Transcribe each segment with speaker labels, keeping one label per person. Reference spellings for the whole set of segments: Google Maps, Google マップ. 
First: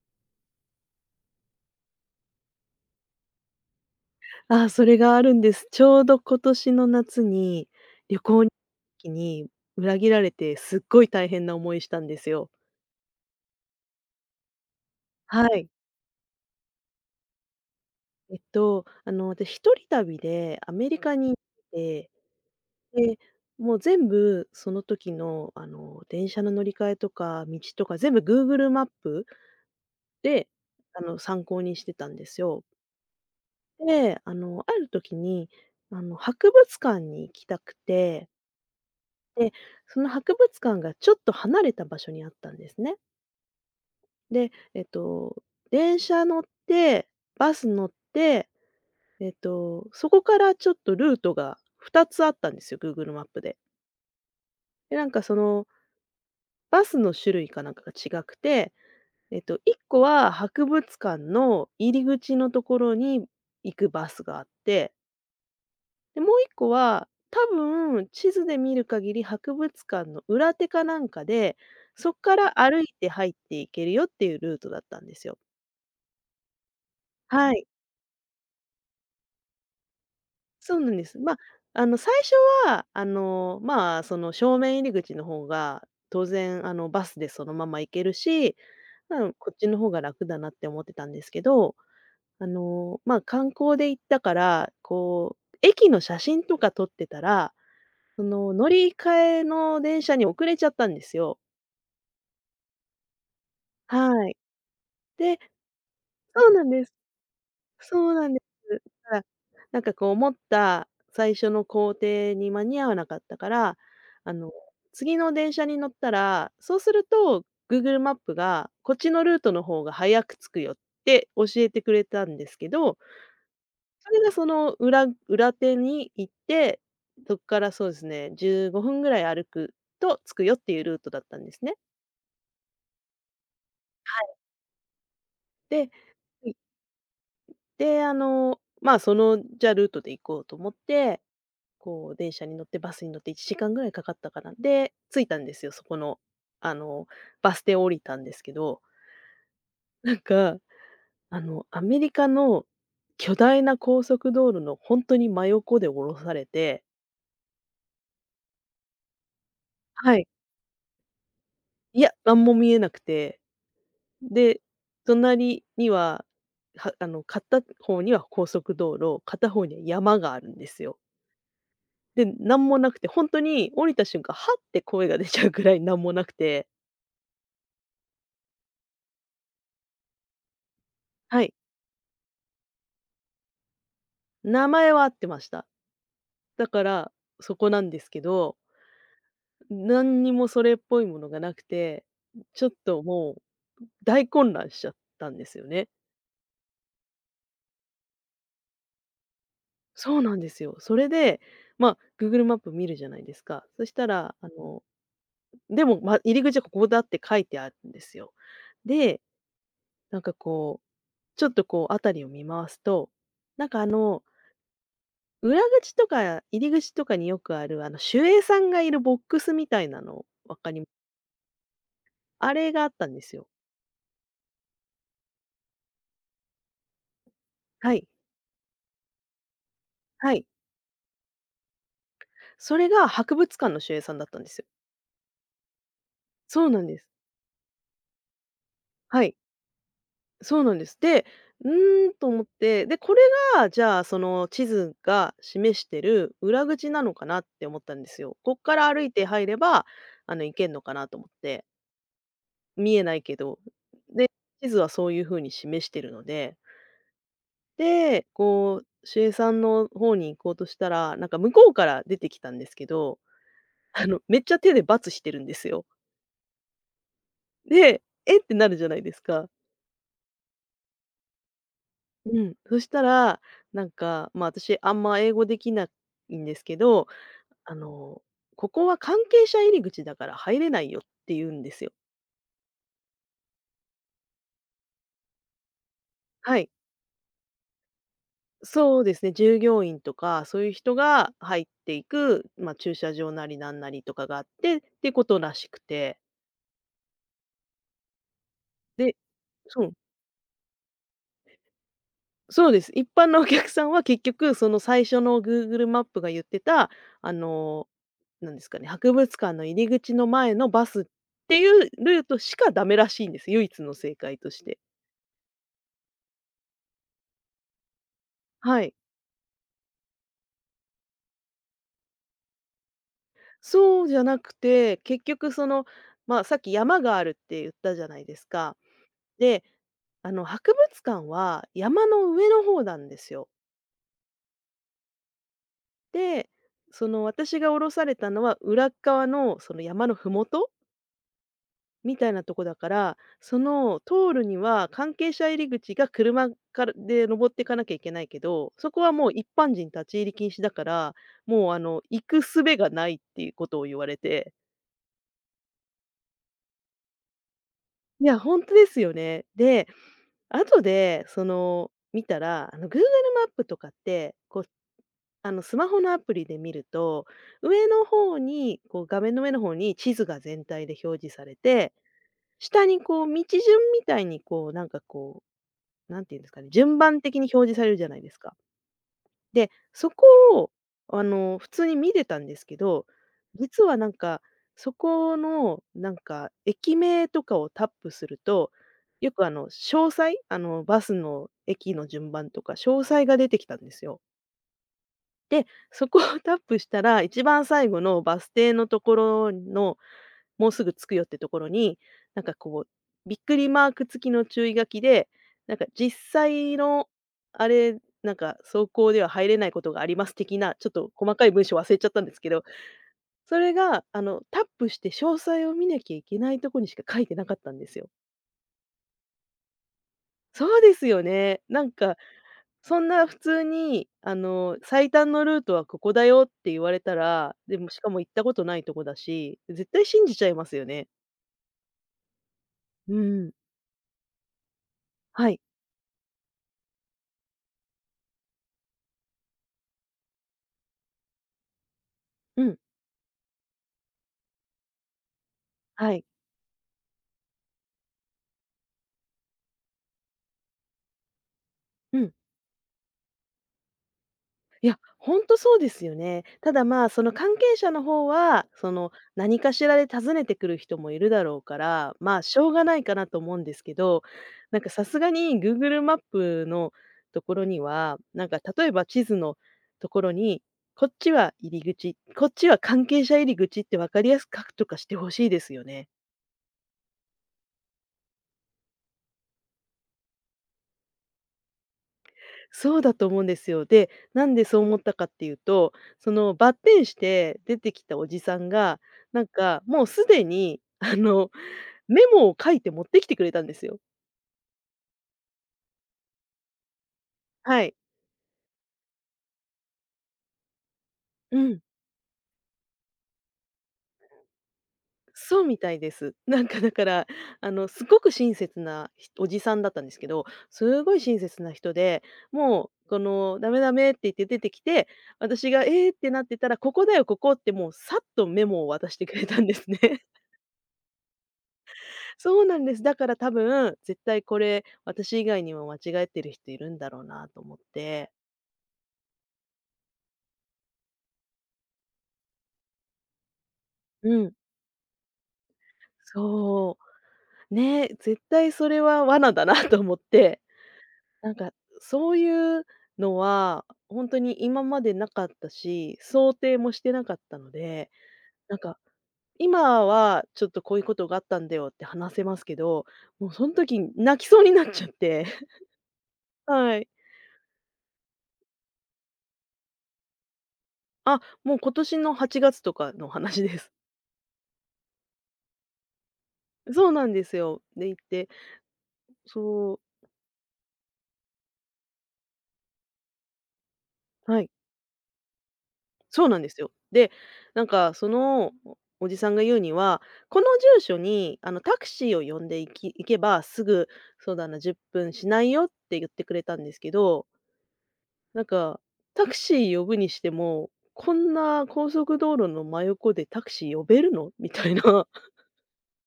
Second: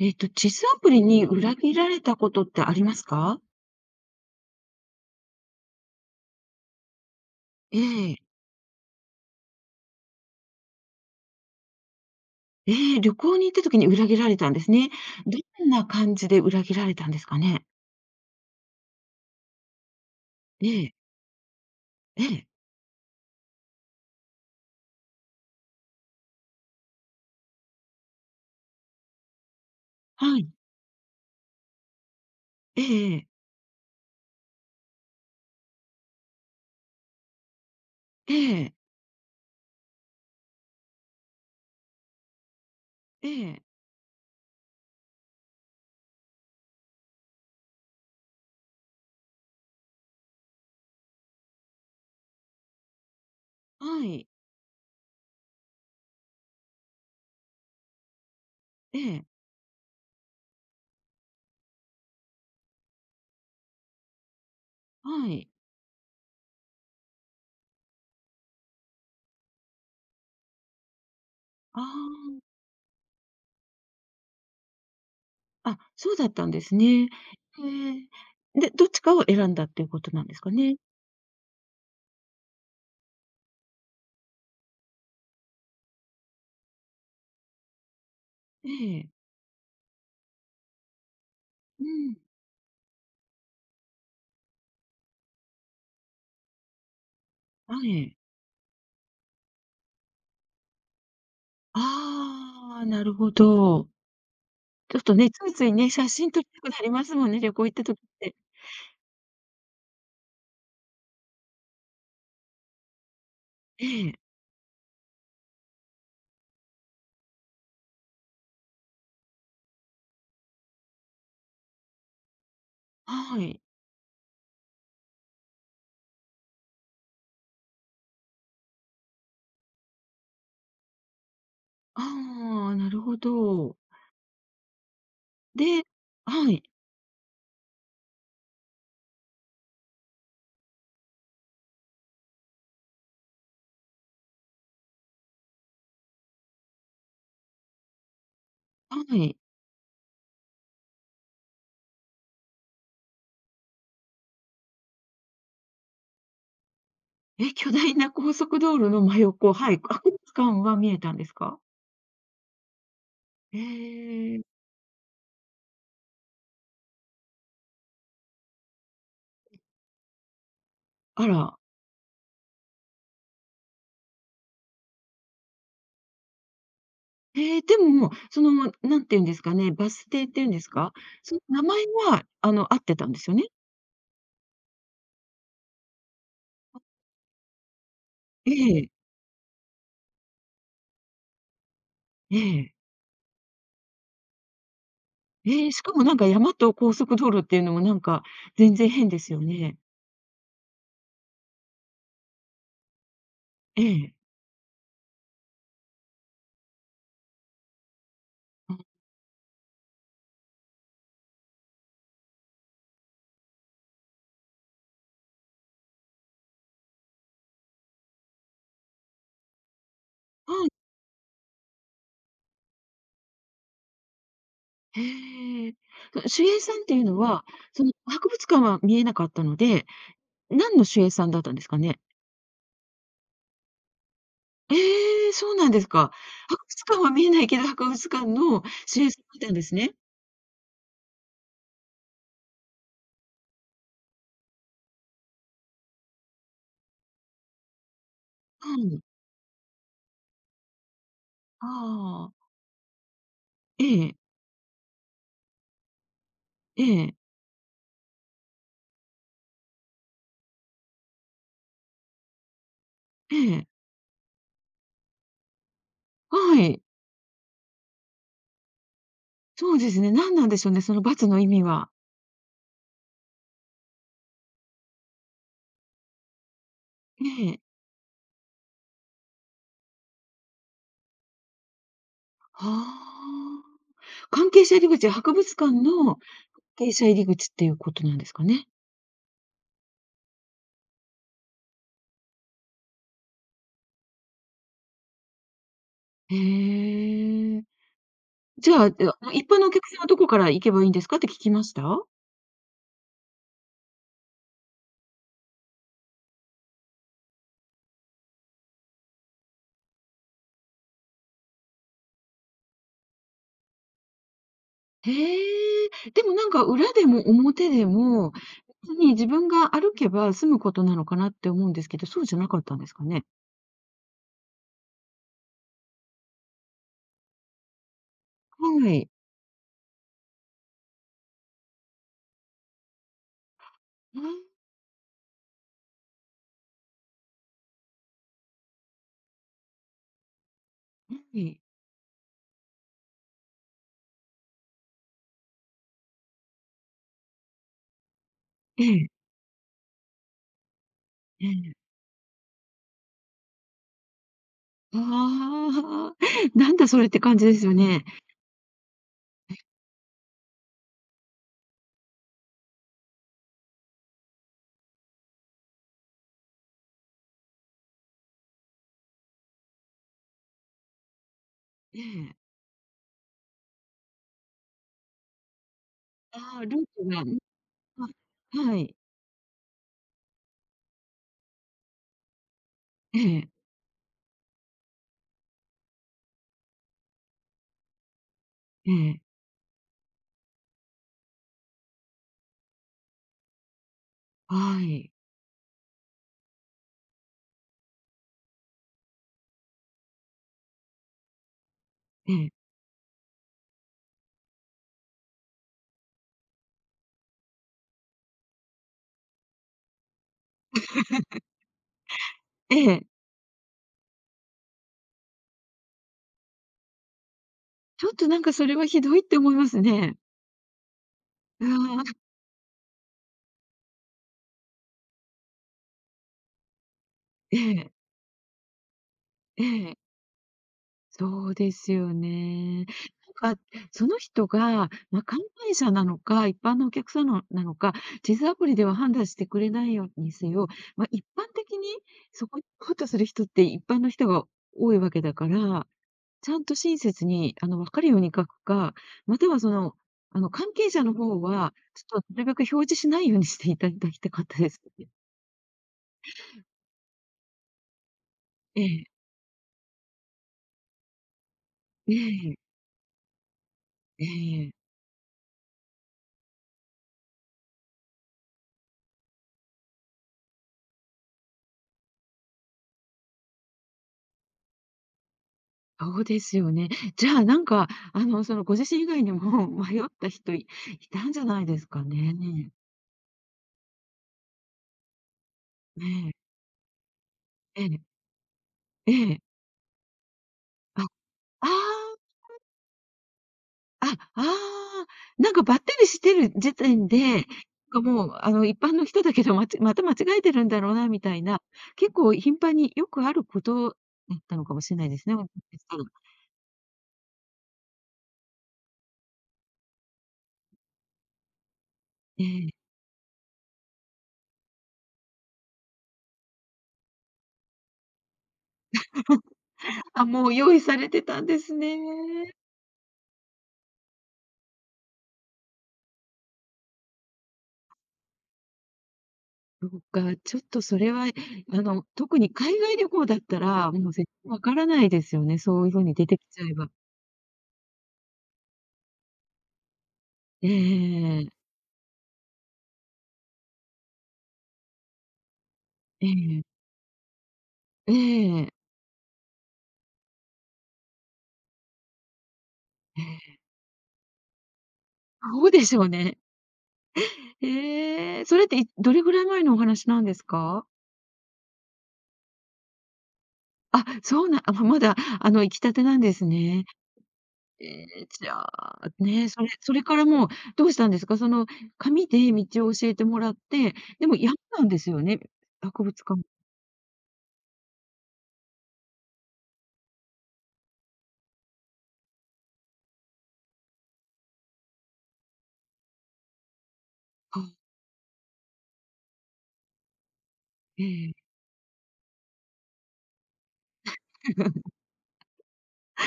Speaker 1: 地図アプリに裏切られたことってありますか？
Speaker 2: ああ、それがあるんです。ちょうど今年の夏に、
Speaker 1: ええ。
Speaker 2: 旅行に時に裏切られて、すっごい大変な思いしたんですよ。
Speaker 1: ええ、旅行に行った時に裏切られたんですね。
Speaker 2: は
Speaker 1: ど
Speaker 2: い。
Speaker 1: んな感じで裏切られたんですかね？
Speaker 2: 私一人旅で
Speaker 1: え
Speaker 2: アメ
Speaker 1: え、
Speaker 2: リカに行って
Speaker 1: ええ、
Speaker 2: て、で、もう全部その時の、電車の乗り換えとか道とか全部 Google マップ
Speaker 1: は
Speaker 2: で、
Speaker 1: い。
Speaker 2: 参考にしてたんですよ。
Speaker 1: ええええ。
Speaker 2: で、ある時に、博物館に行きたくて
Speaker 1: ええ、
Speaker 2: で、その博物館がちょっと離れた場所にあったんですね。
Speaker 1: ええ、
Speaker 2: で、電車乗って、バス乗って、そこからちょっとルートが2つあったんですよ、Google マップで。
Speaker 1: はい。
Speaker 2: で、なんかそのバスの種類かなんかが違くて、
Speaker 1: ええええええ
Speaker 2: 1個は博物館の入り口のところに行くバスがあって
Speaker 1: はい。
Speaker 2: で、もう一個は、多分地図で見る限り博物館の裏手かなんかで、
Speaker 1: あ
Speaker 2: そっから歩いて入っていけるよっていうルートだったんですよ。
Speaker 1: あ、あ、そうだったんですね。
Speaker 2: はい。
Speaker 1: ええ。で、どっちかを選んだっていうことなんですか
Speaker 2: そ
Speaker 1: ね？
Speaker 2: うなんです。ま、あの、最初は、その正面入り口の方が、当然、バスでそのまま行けるし、
Speaker 1: ええ、
Speaker 2: うん、こっちの方が楽だなって思ってたんですけど、
Speaker 1: うん、
Speaker 2: 観光で行ったから、こう、駅の写真とか撮ってたら
Speaker 1: はい。
Speaker 2: その、乗り換えの電車に遅れちゃったんですよ。
Speaker 1: ああ、なるほど。
Speaker 2: はい。
Speaker 1: ちょっとね、
Speaker 2: で
Speaker 1: ついついね、写真撮り
Speaker 2: そう
Speaker 1: た
Speaker 2: な
Speaker 1: く
Speaker 2: ん
Speaker 1: な
Speaker 2: で
Speaker 1: り
Speaker 2: す。
Speaker 1: ますもんね、旅行行った時っ
Speaker 2: そうなん
Speaker 1: て。
Speaker 2: です。だから、なんかこう思った最初の行程に間に合わなかったから、
Speaker 1: ええ、
Speaker 2: あの、次の電車に乗ったら、そうすると Google マップがこっちのルートの方が早く着くよって教えてくれたんですけど、
Speaker 1: はい。
Speaker 2: それがその裏手に行って、そっからそうですね、15分ぐらい歩くと着くよっていうルートだったんですね。
Speaker 1: ああ、なるほど。で
Speaker 2: で
Speaker 1: はい、
Speaker 2: で、ルートで行こうと思って、こう、電車に乗ってバスに乗って1時間ぐらいかかったかな。で、着いたんですよ、そこの、あの、バス停降りたんですけど、
Speaker 1: はい。
Speaker 2: なんか、アメリカの巨大な高速道路のほんとに真横で降ろされて、
Speaker 1: え、巨大な高速道路の真横、はい、博
Speaker 2: は
Speaker 1: 物
Speaker 2: い。
Speaker 1: 館は見えたんですか？
Speaker 2: いや、なんも見えなくて、
Speaker 1: ええ、
Speaker 2: で、隣には、はあの、片方には高速道路、片方には山があるんですよ。
Speaker 1: あら。
Speaker 2: で、なんもなくて、本当に降りた瞬間、はって声が出ちゃうぐらいなんもなくて、
Speaker 1: ええ、でも、その、何て言うんですかね、バス停っていうんですか、その
Speaker 2: はい。
Speaker 1: 名前は、合ってたんですよね？
Speaker 2: 名前は合ってました。だから、そこなんですけ
Speaker 1: え
Speaker 2: ど、
Speaker 1: え、
Speaker 2: 何にもそれっぽいものがなくて、
Speaker 1: え
Speaker 2: ちょっ
Speaker 1: え。
Speaker 2: ともう大混乱しちゃったんですよ
Speaker 1: ええ、し
Speaker 2: ね。
Speaker 1: かもなんか山と高速道路っていうのもなんか全然変ですよね。
Speaker 2: そうなんですよ。それで、まあ、Google マップ見るじゃないですか。
Speaker 1: え
Speaker 2: そした
Speaker 1: え。
Speaker 2: ら、でも、ま、入り口はここだって書いてあるんですよ。
Speaker 1: あ、は
Speaker 2: で、なんかこう、ちょっとこう辺りを見回すと、なんかあの裏口とか入り口とかによくある、守衛さんがいるボックスみたいなの、わか
Speaker 1: い。
Speaker 2: りあれがあったんですよ。
Speaker 1: へえ。守衛さんっていうのは、その
Speaker 2: はい。
Speaker 1: 博物館は見えなかったので、
Speaker 2: はい。
Speaker 1: 何の守衛さんだったんですかね？
Speaker 2: それが博物館の守衛さんだったんですよ。
Speaker 1: ええ、そうなんですか。博
Speaker 2: そうな
Speaker 1: 物
Speaker 2: んで
Speaker 1: 館
Speaker 2: す。
Speaker 1: は見えないけど、博物館の守衛さ
Speaker 2: は
Speaker 1: んが
Speaker 2: い。
Speaker 1: いたんですね。
Speaker 2: そうなんです。で、「うーん」と思って、で、これが、じゃあ、その地図が示してる裏口なのかなって思ったんですよ。こっ
Speaker 1: う
Speaker 2: から
Speaker 1: ん。
Speaker 2: 歩いて入れば、行けんのかなと思って。
Speaker 1: ああ。
Speaker 2: 見えないけど。
Speaker 1: ええ、
Speaker 2: で、地図はそういう風に示してるので
Speaker 1: ええ、
Speaker 2: で、こう、守衛さんの方に行こうとしたら、なんか向こうから出てきたんですけど、
Speaker 1: ええ。
Speaker 2: めっちゃ手でバツしてるんですよ。
Speaker 1: はい。
Speaker 2: で、えってなるじゃないですか。
Speaker 1: そうですね、何なんでしょうね、その×の意味は。
Speaker 2: うん。そしたら、なんか、ま、私あんま英語できないんですけど、
Speaker 1: ええ。
Speaker 2: あの、ここは関係者入り口だから入れないよって言うんですよ。
Speaker 1: はあ。関係者入り口は博物館の、関
Speaker 2: はい。
Speaker 1: 係者入り口っていうことなんですかね。
Speaker 2: そうですね、従業員とか、そういう人が入っていく、まあ、駐車場なりなんなりとかがあってってことらしくて。
Speaker 1: へえ。じゃあ、で
Speaker 2: で
Speaker 1: は、一般のお
Speaker 2: そ
Speaker 1: 客
Speaker 2: う。
Speaker 1: さんはどこから行けばいいんですかって聞きました？
Speaker 2: そうです。一般のお客さんは結局、その最初の Google マップが言ってた、あの、なんですかね、博物館の入り口の前のバスっていうルートしかダメらしいんです。唯一の正解として。
Speaker 1: へえ、でもなんか裏でも表でも、
Speaker 2: は
Speaker 1: 別
Speaker 2: い。
Speaker 1: に自分が歩けば済むことなのかなって思うんですけど、そうじゃなかったんですかね？
Speaker 2: そうじゃなくて、結局その、まあ、さっき山があるって言ったじゃないですか。
Speaker 1: はい。
Speaker 2: で、博物館は山の上の方なんですよ。
Speaker 1: あ、は
Speaker 2: で、その私が降ろされたのは裏っ側のその山のふもと
Speaker 1: い。
Speaker 2: みたいなとこだから、その通るには関係者入り口が車からで登っていかなきゃいけないけど、
Speaker 1: え
Speaker 2: そこは
Speaker 1: え、
Speaker 2: もう一般人立ち入り禁止だから、
Speaker 1: え
Speaker 2: もう
Speaker 1: え。
Speaker 2: あの行く術がないっていうことを言われて。
Speaker 1: ああ、なんだそれって感じですよね。
Speaker 2: いや、ほんとですよね。で、後でその見たら、あの Google マップとかって、こうあのスマホのアプリで見ると、上の方にこう画面の上の方に地図が全体で表示されて、
Speaker 1: ええ。
Speaker 2: 下にこう道順みたいにこうなんかこうなんていうんです
Speaker 1: あ
Speaker 2: か
Speaker 1: あ、
Speaker 2: ね、
Speaker 1: ルー
Speaker 2: 順
Speaker 1: ト
Speaker 2: 番
Speaker 1: が、ん、
Speaker 2: 的に表示されるじゃ
Speaker 1: あ、
Speaker 2: ないですか。
Speaker 1: はい。
Speaker 2: で、そこを、普通に見てたんですけど、
Speaker 1: ええ、
Speaker 2: 実はなんか、そこの、なんか、駅名とかをタップすると、
Speaker 1: ええ、
Speaker 2: よく詳細、バスの駅の順番とか、詳細が出てきたんですよ。
Speaker 1: はい。
Speaker 2: で、そこをタップしたら、一番最後のバス停のところの、もうすぐ着くよってところに、
Speaker 1: え
Speaker 2: なん
Speaker 1: え、
Speaker 2: かこう、びっくりマーク付きの注意書きで、なんか実際のあれ、なんか走行では入れないことがあります的な、ちょっと細かい文章忘れちゃったんですけど、
Speaker 1: ええ、
Speaker 2: それがあの、タップして詳細を見なきゃいけないとこにしか書いてなかったんです
Speaker 1: ち
Speaker 2: よ。
Speaker 1: ょっとなんかそれはひどいって思いますね。
Speaker 2: そうですよね。
Speaker 1: あ
Speaker 2: なん
Speaker 1: あ、
Speaker 2: かそんな普通に、最短のルートはここだよって言われたら、
Speaker 1: え
Speaker 2: でも、
Speaker 1: え、
Speaker 2: しかも行ったことないとこだし、
Speaker 1: え
Speaker 2: 絶対
Speaker 1: え。
Speaker 2: 信じちゃいますよね。
Speaker 1: そうですよね。
Speaker 2: うん
Speaker 1: なんか、その人が、まあ、関
Speaker 2: はい。
Speaker 1: 係者なのか、一般のお客さんのなのか、地図アプリでは判断してくれないようにせよ、まあ、一般的にそこ
Speaker 2: う
Speaker 1: に
Speaker 2: ん。
Speaker 1: 行こうとする人って一般の人が多いわけだから、
Speaker 2: はい。
Speaker 1: ちゃんと親切に、分かるように書くか、または関係者の方は、ち
Speaker 2: う
Speaker 1: ょっと
Speaker 2: ん。
Speaker 1: なるべく表示しないようにしていただきたかったです
Speaker 2: いや、
Speaker 1: ね。
Speaker 2: ほんとそうですよね。ただ、まあ、その関係者の方は、
Speaker 1: え
Speaker 2: そ
Speaker 1: え。
Speaker 2: の、何かしらで訪ねてくる人もいるだろうか
Speaker 1: え
Speaker 2: ら、まあ、
Speaker 1: え、
Speaker 2: しょうがないかなと思うんですけど、
Speaker 1: ええ。
Speaker 2: なんかさすがに Google マップのところには、なんか例えば地図のところに、こっちは入り口、こっちは関係者入り口って分かりやすく書くとかしてほしいですよね。
Speaker 1: そうですよね。じゃあ、なんか、ご自身以外にも 迷った人いたんじゃないですかね。
Speaker 2: そうだと思うんですよ。で、なんでそう思ったかっていうと、
Speaker 1: ね
Speaker 2: そ
Speaker 1: え、
Speaker 2: のバッテンして出
Speaker 1: え
Speaker 2: て
Speaker 1: え、
Speaker 2: きたおじさんが、
Speaker 1: え
Speaker 2: なん
Speaker 1: え。
Speaker 2: かもうすでに
Speaker 1: あ、ああ、
Speaker 2: メモを書いて持ってきてくれたんですよ。
Speaker 1: あ、あああなんかばったりしてる時点で、なん
Speaker 2: はい。
Speaker 1: かもう、一般の人だけど、また間違えてるんだろうなみたい
Speaker 2: う
Speaker 1: な、
Speaker 2: ん。
Speaker 1: 結構頻繁によくあることだったのかもしれないですね。もし
Speaker 2: そうみ
Speaker 1: かし
Speaker 2: た
Speaker 1: た
Speaker 2: い
Speaker 1: ら。
Speaker 2: です。なんかだから、すごく親切なひおじさんだったんですけど、すごい親切な人で、
Speaker 1: ええ。
Speaker 2: もうこの「ダメダメ」って言って出てきて、私が「えーってなってたら「ここだよ、ここ」ってもうさっとメモを渡してくれたんですね。
Speaker 1: あ、もう用意されてたんですね。
Speaker 2: そうなんです。だから多分、絶対これ、私以外にも間違えてる人いるんだろうなと思って。
Speaker 1: そうか、ちょっとそれは、特に海外旅行だったら、もう絶
Speaker 2: う
Speaker 1: 対
Speaker 2: ん。
Speaker 1: わからないですよね、そういうふうに出てきちゃえば。
Speaker 2: そう。ね、絶対それは罠だな と思って、
Speaker 1: ええ
Speaker 2: なん
Speaker 1: え
Speaker 2: かそういうのは、本当に今までなかったし、
Speaker 1: え
Speaker 2: 想
Speaker 1: え
Speaker 2: 定
Speaker 1: え。
Speaker 2: もしてなかったので、
Speaker 1: ええ。
Speaker 2: なんか、今はちょっとこういうことがあったんだよって話せますけど、もうその時泣きそうになっちゃって、
Speaker 1: そうで しょうね。
Speaker 2: はい。
Speaker 1: ええ、それって、どれぐらい前のお話なんですか？
Speaker 2: あ、もう今年の8月とかの話です。
Speaker 1: あ、そうなあ、まだ、行きたてなんですね。
Speaker 2: そうなんですよ。
Speaker 1: え
Speaker 2: で、行っ
Speaker 1: え、じ
Speaker 2: て、
Speaker 1: ゃあ、ね、それそ
Speaker 2: そ
Speaker 1: れか
Speaker 2: う、
Speaker 1: らもうどうしたんですか？その紙で道を教えてもらって、でも山
Speaker 2: はい、
Speaker 1: なんですよね、博物館。
Speaker 2: そうなんですよ。で、そのおおじさんが言うには、この住所にあのタクシーを呼んで行けば、すぐそうだな、10分しないよって言ってくれたんですけど、
Speaker 1: あ、
Speaker 2: なんかタクシー呼ぶにしても、
Speaker 1: え
Speaker 2: こ
Speaker 1: え。
Speaker 2: んな高速道路の真横でタクシー呼べるのみたいな。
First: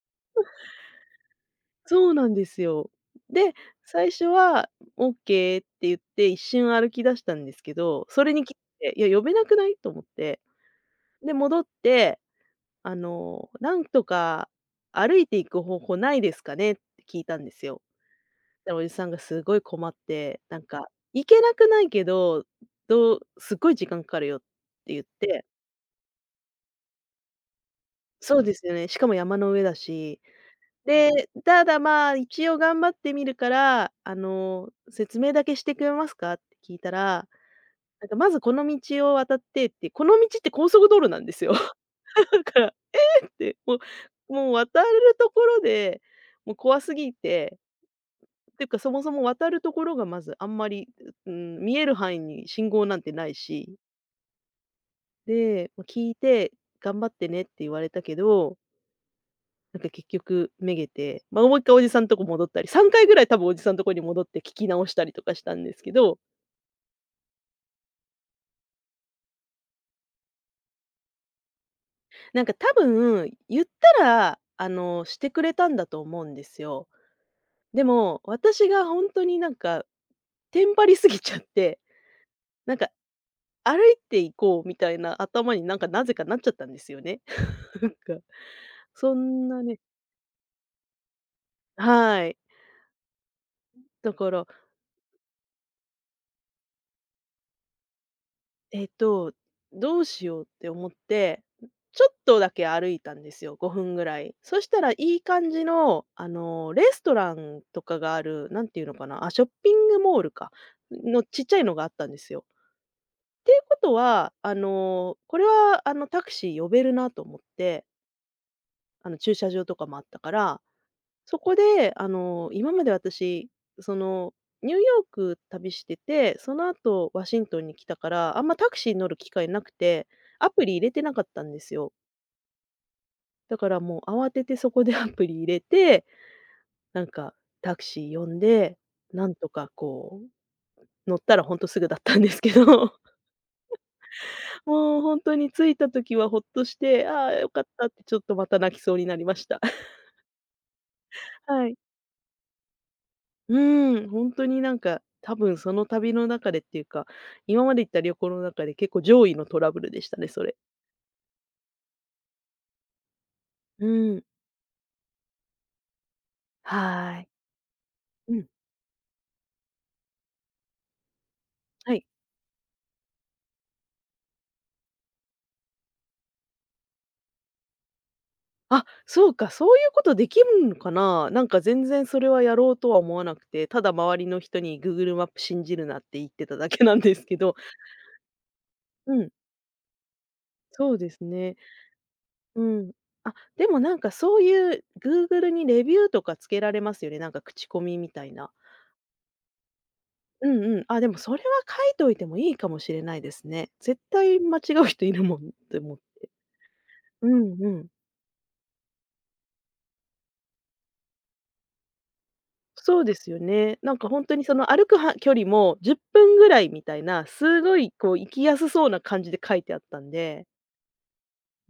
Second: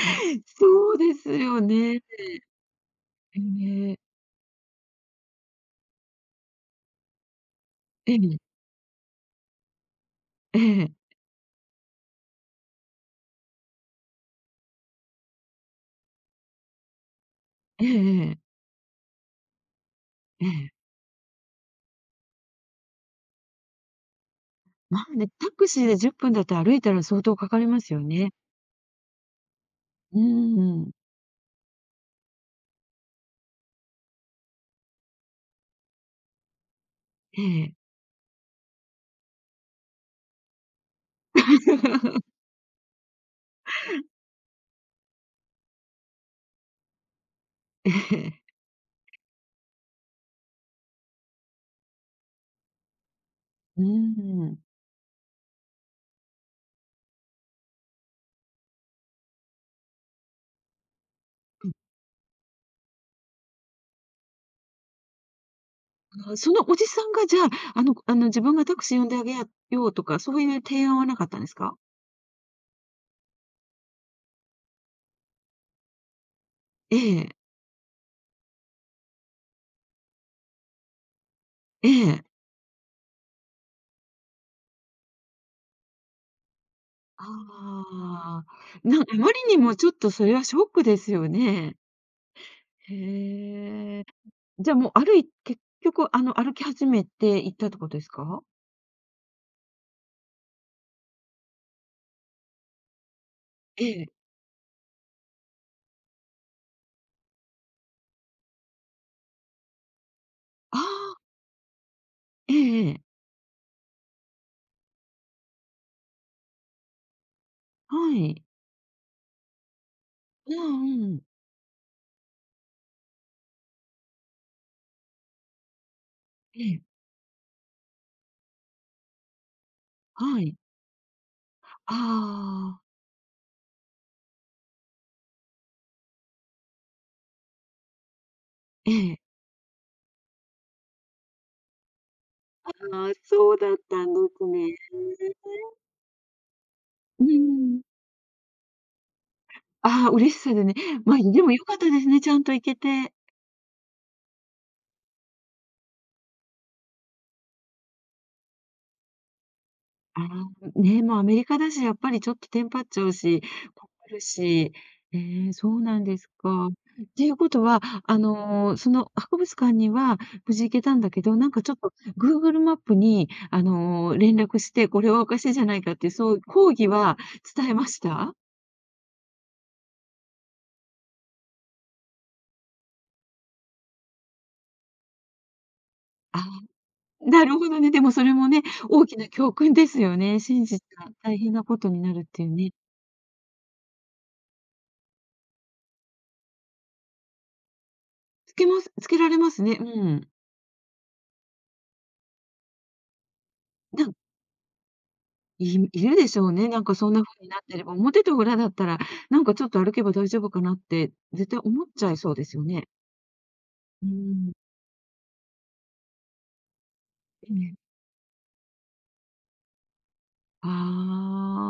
Speaker 1: そうですよね。
Speaker 2: そうなんですよ。
Speaker 1: え
Speaker 2: で、
Speaker 1: え、
Speaker 2: 最初はオッケーって言って一瞬歩き出したんですけど、
Speaker 1: え
Speaker 2: それ
Speaker 1: え、
Speaker 2: に気づいて、いや、呼べなくない？と思って。
Speaker 1: ええ、
Speaker 2: で、戻って、なんとか歩いていく方法ないですかね？って聞いたんですよ。
Speaker 1: ええええ、ええええ
Speaker 2: でおじさんがすごい困って、
Speaker 1: ええ
Speaker 2: 行けなくないけど、すっごい時間かかるよって言
Speaker 1: な
Speaker 2: っ
Speaker 1: んで、
Speaker 2: て、
Speaker 1: タクシーで10分だって歩いたら相当かかりますよね。
Speaker 2: そうですよね、しかも山の上だ
Speaker 1: う
Speaker 2: し。
Speaker 1: ーん、
Speaker 2: で、ただ、まあ、一応頑張ってみるから、説明だけしてくれますかって聞いたら、
Speaker 1: ええ。
Speaker 2: まずこの道を渡ってって、この道って高速道路なんですよ。だ から、で、もう渡るところで、もう怖すぎて、
Speaker 1: ええ、
Speaker 2: っていうかそもそも渡るところがまずあんまり、うん、見える範囲に信号なんてないし、
Speaker 1: うーん。
Speaker 2: で、ま、聞いて、頑張ってねって言われたけど結局めげて、まあ、もう一回おじさんとこ戻ったり、3回ぐらい多分おじさんとこに戻って聞き直したりとかしたんですけど、
Speaker 1: あ、そのおじさんがじゃあ、自分がタクシー呼んであげやようとか、そういう提案はなかったんですか？
Speaker 2: 多分、言ったら、してくれたんだと思うんですよ。
Speaker 1: ええ、
Speaker 2: でも、私が本当にテンパりすぎちゃって、
Speaker 1: ええ。
Speaker 2: なんか歩いていこうみたいな頭になぜかなっちゃったんですよね。
Speaker 1: あ
Speaker 2: なんか、
Speaker 1: あ、あ
Speaker 2: そ
Speaker 1: まり
Speaker 2: ん
Speaker 1: に
Speaker 2: な
Speaker 1: も
Speaker 2: ね、
Speaker 1: ちょっとそれはショックですよね。
Speaker 2: はい。
Speaker 1: へえ。
Speaker 2: だから
Speaker 1: じゃあもう結局、歩き始めて行ったってことですか？
Speaker 2: えっと、どうしようって思って、ちょっとだけ歩いたんですよ、5
Speaker 1: え
Speaker 2: 分ぐら
Speaker 1: え。
Speaker 2: い。そしたらいい感じの、レストランとかがある、なんていうのかな、あ、ショッピングモールか、
Speaker 1: ああ、
Speaker 2: のちっちゃいのがあったんですよ。
Speaker 1: ええええ、
Speaker 2: っていうことは、これは、タクシー呼べるなと思って、
Speaker 1: はい。
Speaker 2: 駐車場とかもあったか
Speaker 1: う
Speaker 2: ら、
Speaker 1: んうん。
Speaker 2: そこで、今まで私、その、ニューヨーク旅してて、そ
Speaker 1: え
Speaker 2: の
Speaker 1: え。
Speaker 2: 後ワシントンに来たから、あんまタクシーに乗る機会なくて、
Speaker 1: は
Speaker 2: ア
Speaker 1: い。
Speaker 2: プリ入れてなかったんですよ。
Speaker 1: ああ、
Speaker 2: だからもう慌ててそこでアプリ入れて、なんかタクシー呼んで、
Speaker 1: ええ。
Speaker 2: なんとかこう、乗ったらほんとすぐだったんですけど、
Speaker 1: あ あ、そうだったんですね。
Speaker 2: もう本当に着いた時はほっとして、
Speaker 1: う
Speaker 2: ああ、よかっ
Speaker 1: ん。
Speaker 2: たってちょっとまた泣きそうになりました。
Speaker 1: ああ、嬉しさでね。まあ、でも良
Speaker 2: は
Speaker 1: か
Speaker 2: い。
Speaker 1: ったですね、ちゃんと行けて。
Speaker 2: うーん、本当に、多分その旅の中でっていうか、今まで行った旅行の中で結構上位のトラブルでした
Speaker 1: あ
Speaker 2: ね、それ。
Speaker 1: あ、ね、もうアメリカだし、やっぱりちょっとテンパっちゃうし、
Speaker 2: う
Speaker 1: こる
Speaker 2: ん。
Speaker 1: し。そうなんですか。っ
Speaker 2: は
Speaker 1: て
Speaker 2: い。
Speaker 1: いうことは、
Speaker 2: うん、
Speaker 1: その博物館には無事行けたんだけど、なんかちょっと
Speaker 2: はい。
Speaker 1: Google マップに、連絡して、これはおかしいじゃないかってそう抗議は伝えました？
Speaker 2: あ、そうか、そういうことできるのかな？全然それはやろうとは思わなくて、ただ周りの人に「Google マップ信じるな」って言っ
Speaker 1: あ
Speaker 2: てただけなんですけ
Speaker 1: な
Speaker 2: ど、
Speaker 1: るほどね。でもそれもね、大
Speaker 2: う
Speaker 1: きな
Speaker 2: ん、
Speaker 1: 教訓ですよね。信じた
Speaker 2: そうです
Speaker 1: 大変
Speaker 2: ね。
Speaker 1: なことになるっていう
Speaker 2: う
Speaker 1: ね。
Speaker 2: ん。あ、でもそういう Google にレビューとかつけられますよね、なんか口コミみたいな。
Speaker 1: つけられますね。うん。
Speaker 2: うんうん。あ、でもそれは書いといてもいいかもしれないですね。絶
Speaker 1: なん
Speaker 2: 対間違う人いるもんって
Speaker 1: い
Speaker 2: 思っ
Speaker 1: いる
Speaker 2: て。
Speaker 1: でしょうね。なんかそんな
Speaker 2: う
Speaker 1: 風になっ
Speaker 2: んう
Speaker 1: てれ
Speaker 2: ん。
Speaker 1: ば、表と裏だったら、なんかちょっと歩けば大丈夫かなって、絶対思っちゃいそうですよね。
Speaker 2: そうですよね。なん
Speaker 1: うー
Speaker 2: か本当に
Speaker 1: ん、
Speaker 2: その歩くは距離も10分ぐらいみたいな、
Speaker 1: え
Speaker 2: す
Speaker 1: え。
Speaker 2: ごいこう行きやすそうな感じで書いてあったんで。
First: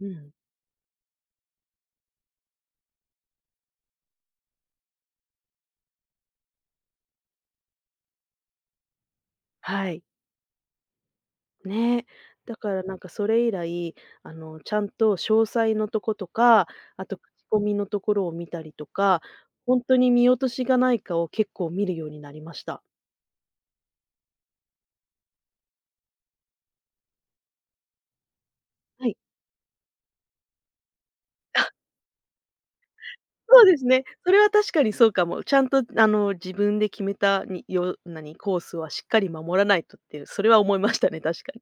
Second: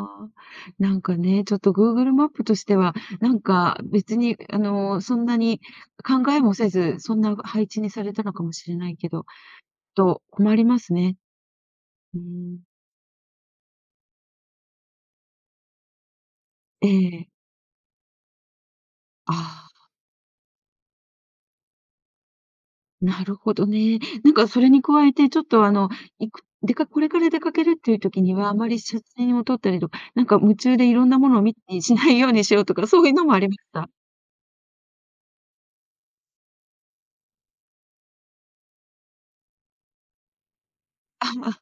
Speaker 2: う
Speaker 1: あ、
Speaker 2: ん。
Speaker 1: なんかね、ちょっと Google マップとしては、なんか別にそんなに考えもせず、そんな配置にされたのかもしれないけど、
Speaker 2: はい。
Speaker 1: と困りますね。
Speaker 2: ね。
Speaker 1: うー
Speaker 2: だ
Speaker 1: ん。
Speaker 2: からそれ以来、ちゃんと詳細のとことか、
Speaker 1: え
Speaker 2: あと口
Speaker 1: え、
Speaker 2: コミのところを見たりとか、
Speaker 1: あ
Speaker 2: 本
Speaker 1: あ。
Speaker 2: 当に見落としがないかを結構見るようになりました。
Speaker 1: なるほどね。なんかそれに加えて、ちょっといくでかこれから出かけるっていう時には、あまり写
Speaker 2: はい。
Speaker 1: 真を撮ったりとか、なんか夢中でいろんなものをしないようにしようとか、そういうのもありまし
Speaker 2: そうです
Speaker 1: た。
Speaker 2: ね。それは確かにそうかも。ちゃんと自分で決めた、によ何、コースはしっかり守らないとっていう、それは思いましたね、確かに。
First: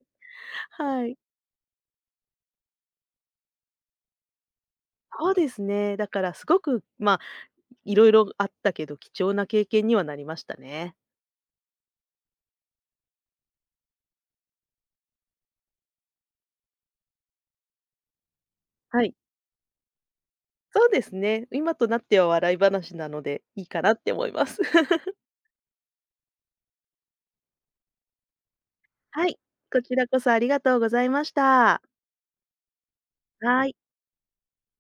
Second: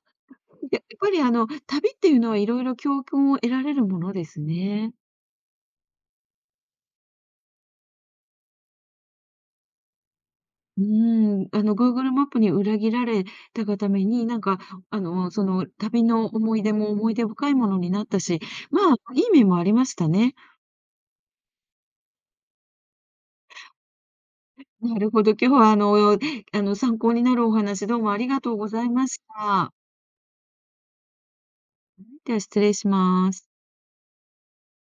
Speaker 1: やっ
Speaker 2: は
Speaker 1: ぱ
Speaker 2: い。
Speaker 1: り旅っていうのはいろいろ教訓を得られるものですね。
Speaker 2: そうですね。だからすごく、まあ、いろいろあったけど、貴重な経験にはなりました
Speaker 1: うー
Speaker 2: ね。
Speaker 1: ん、Google マップに裏切られたがために、なんか、その旅の思い出も思い出深いものになったし、まあ、
Speaker 2: はい。
Speaker 1: いい面もありましたね。
Speaker 2: そうですね。今となっては笑い話なので、いいかなって思います。
Speaker 1: なる ほど、今日は参考になるお話どうもありがとうございまし
Speaker 2: はい、
Speaker 1: た。
Speaker 2: こちらこそありがとうございました。
Speaker 1: では失礼します。
Speaker 2: はい。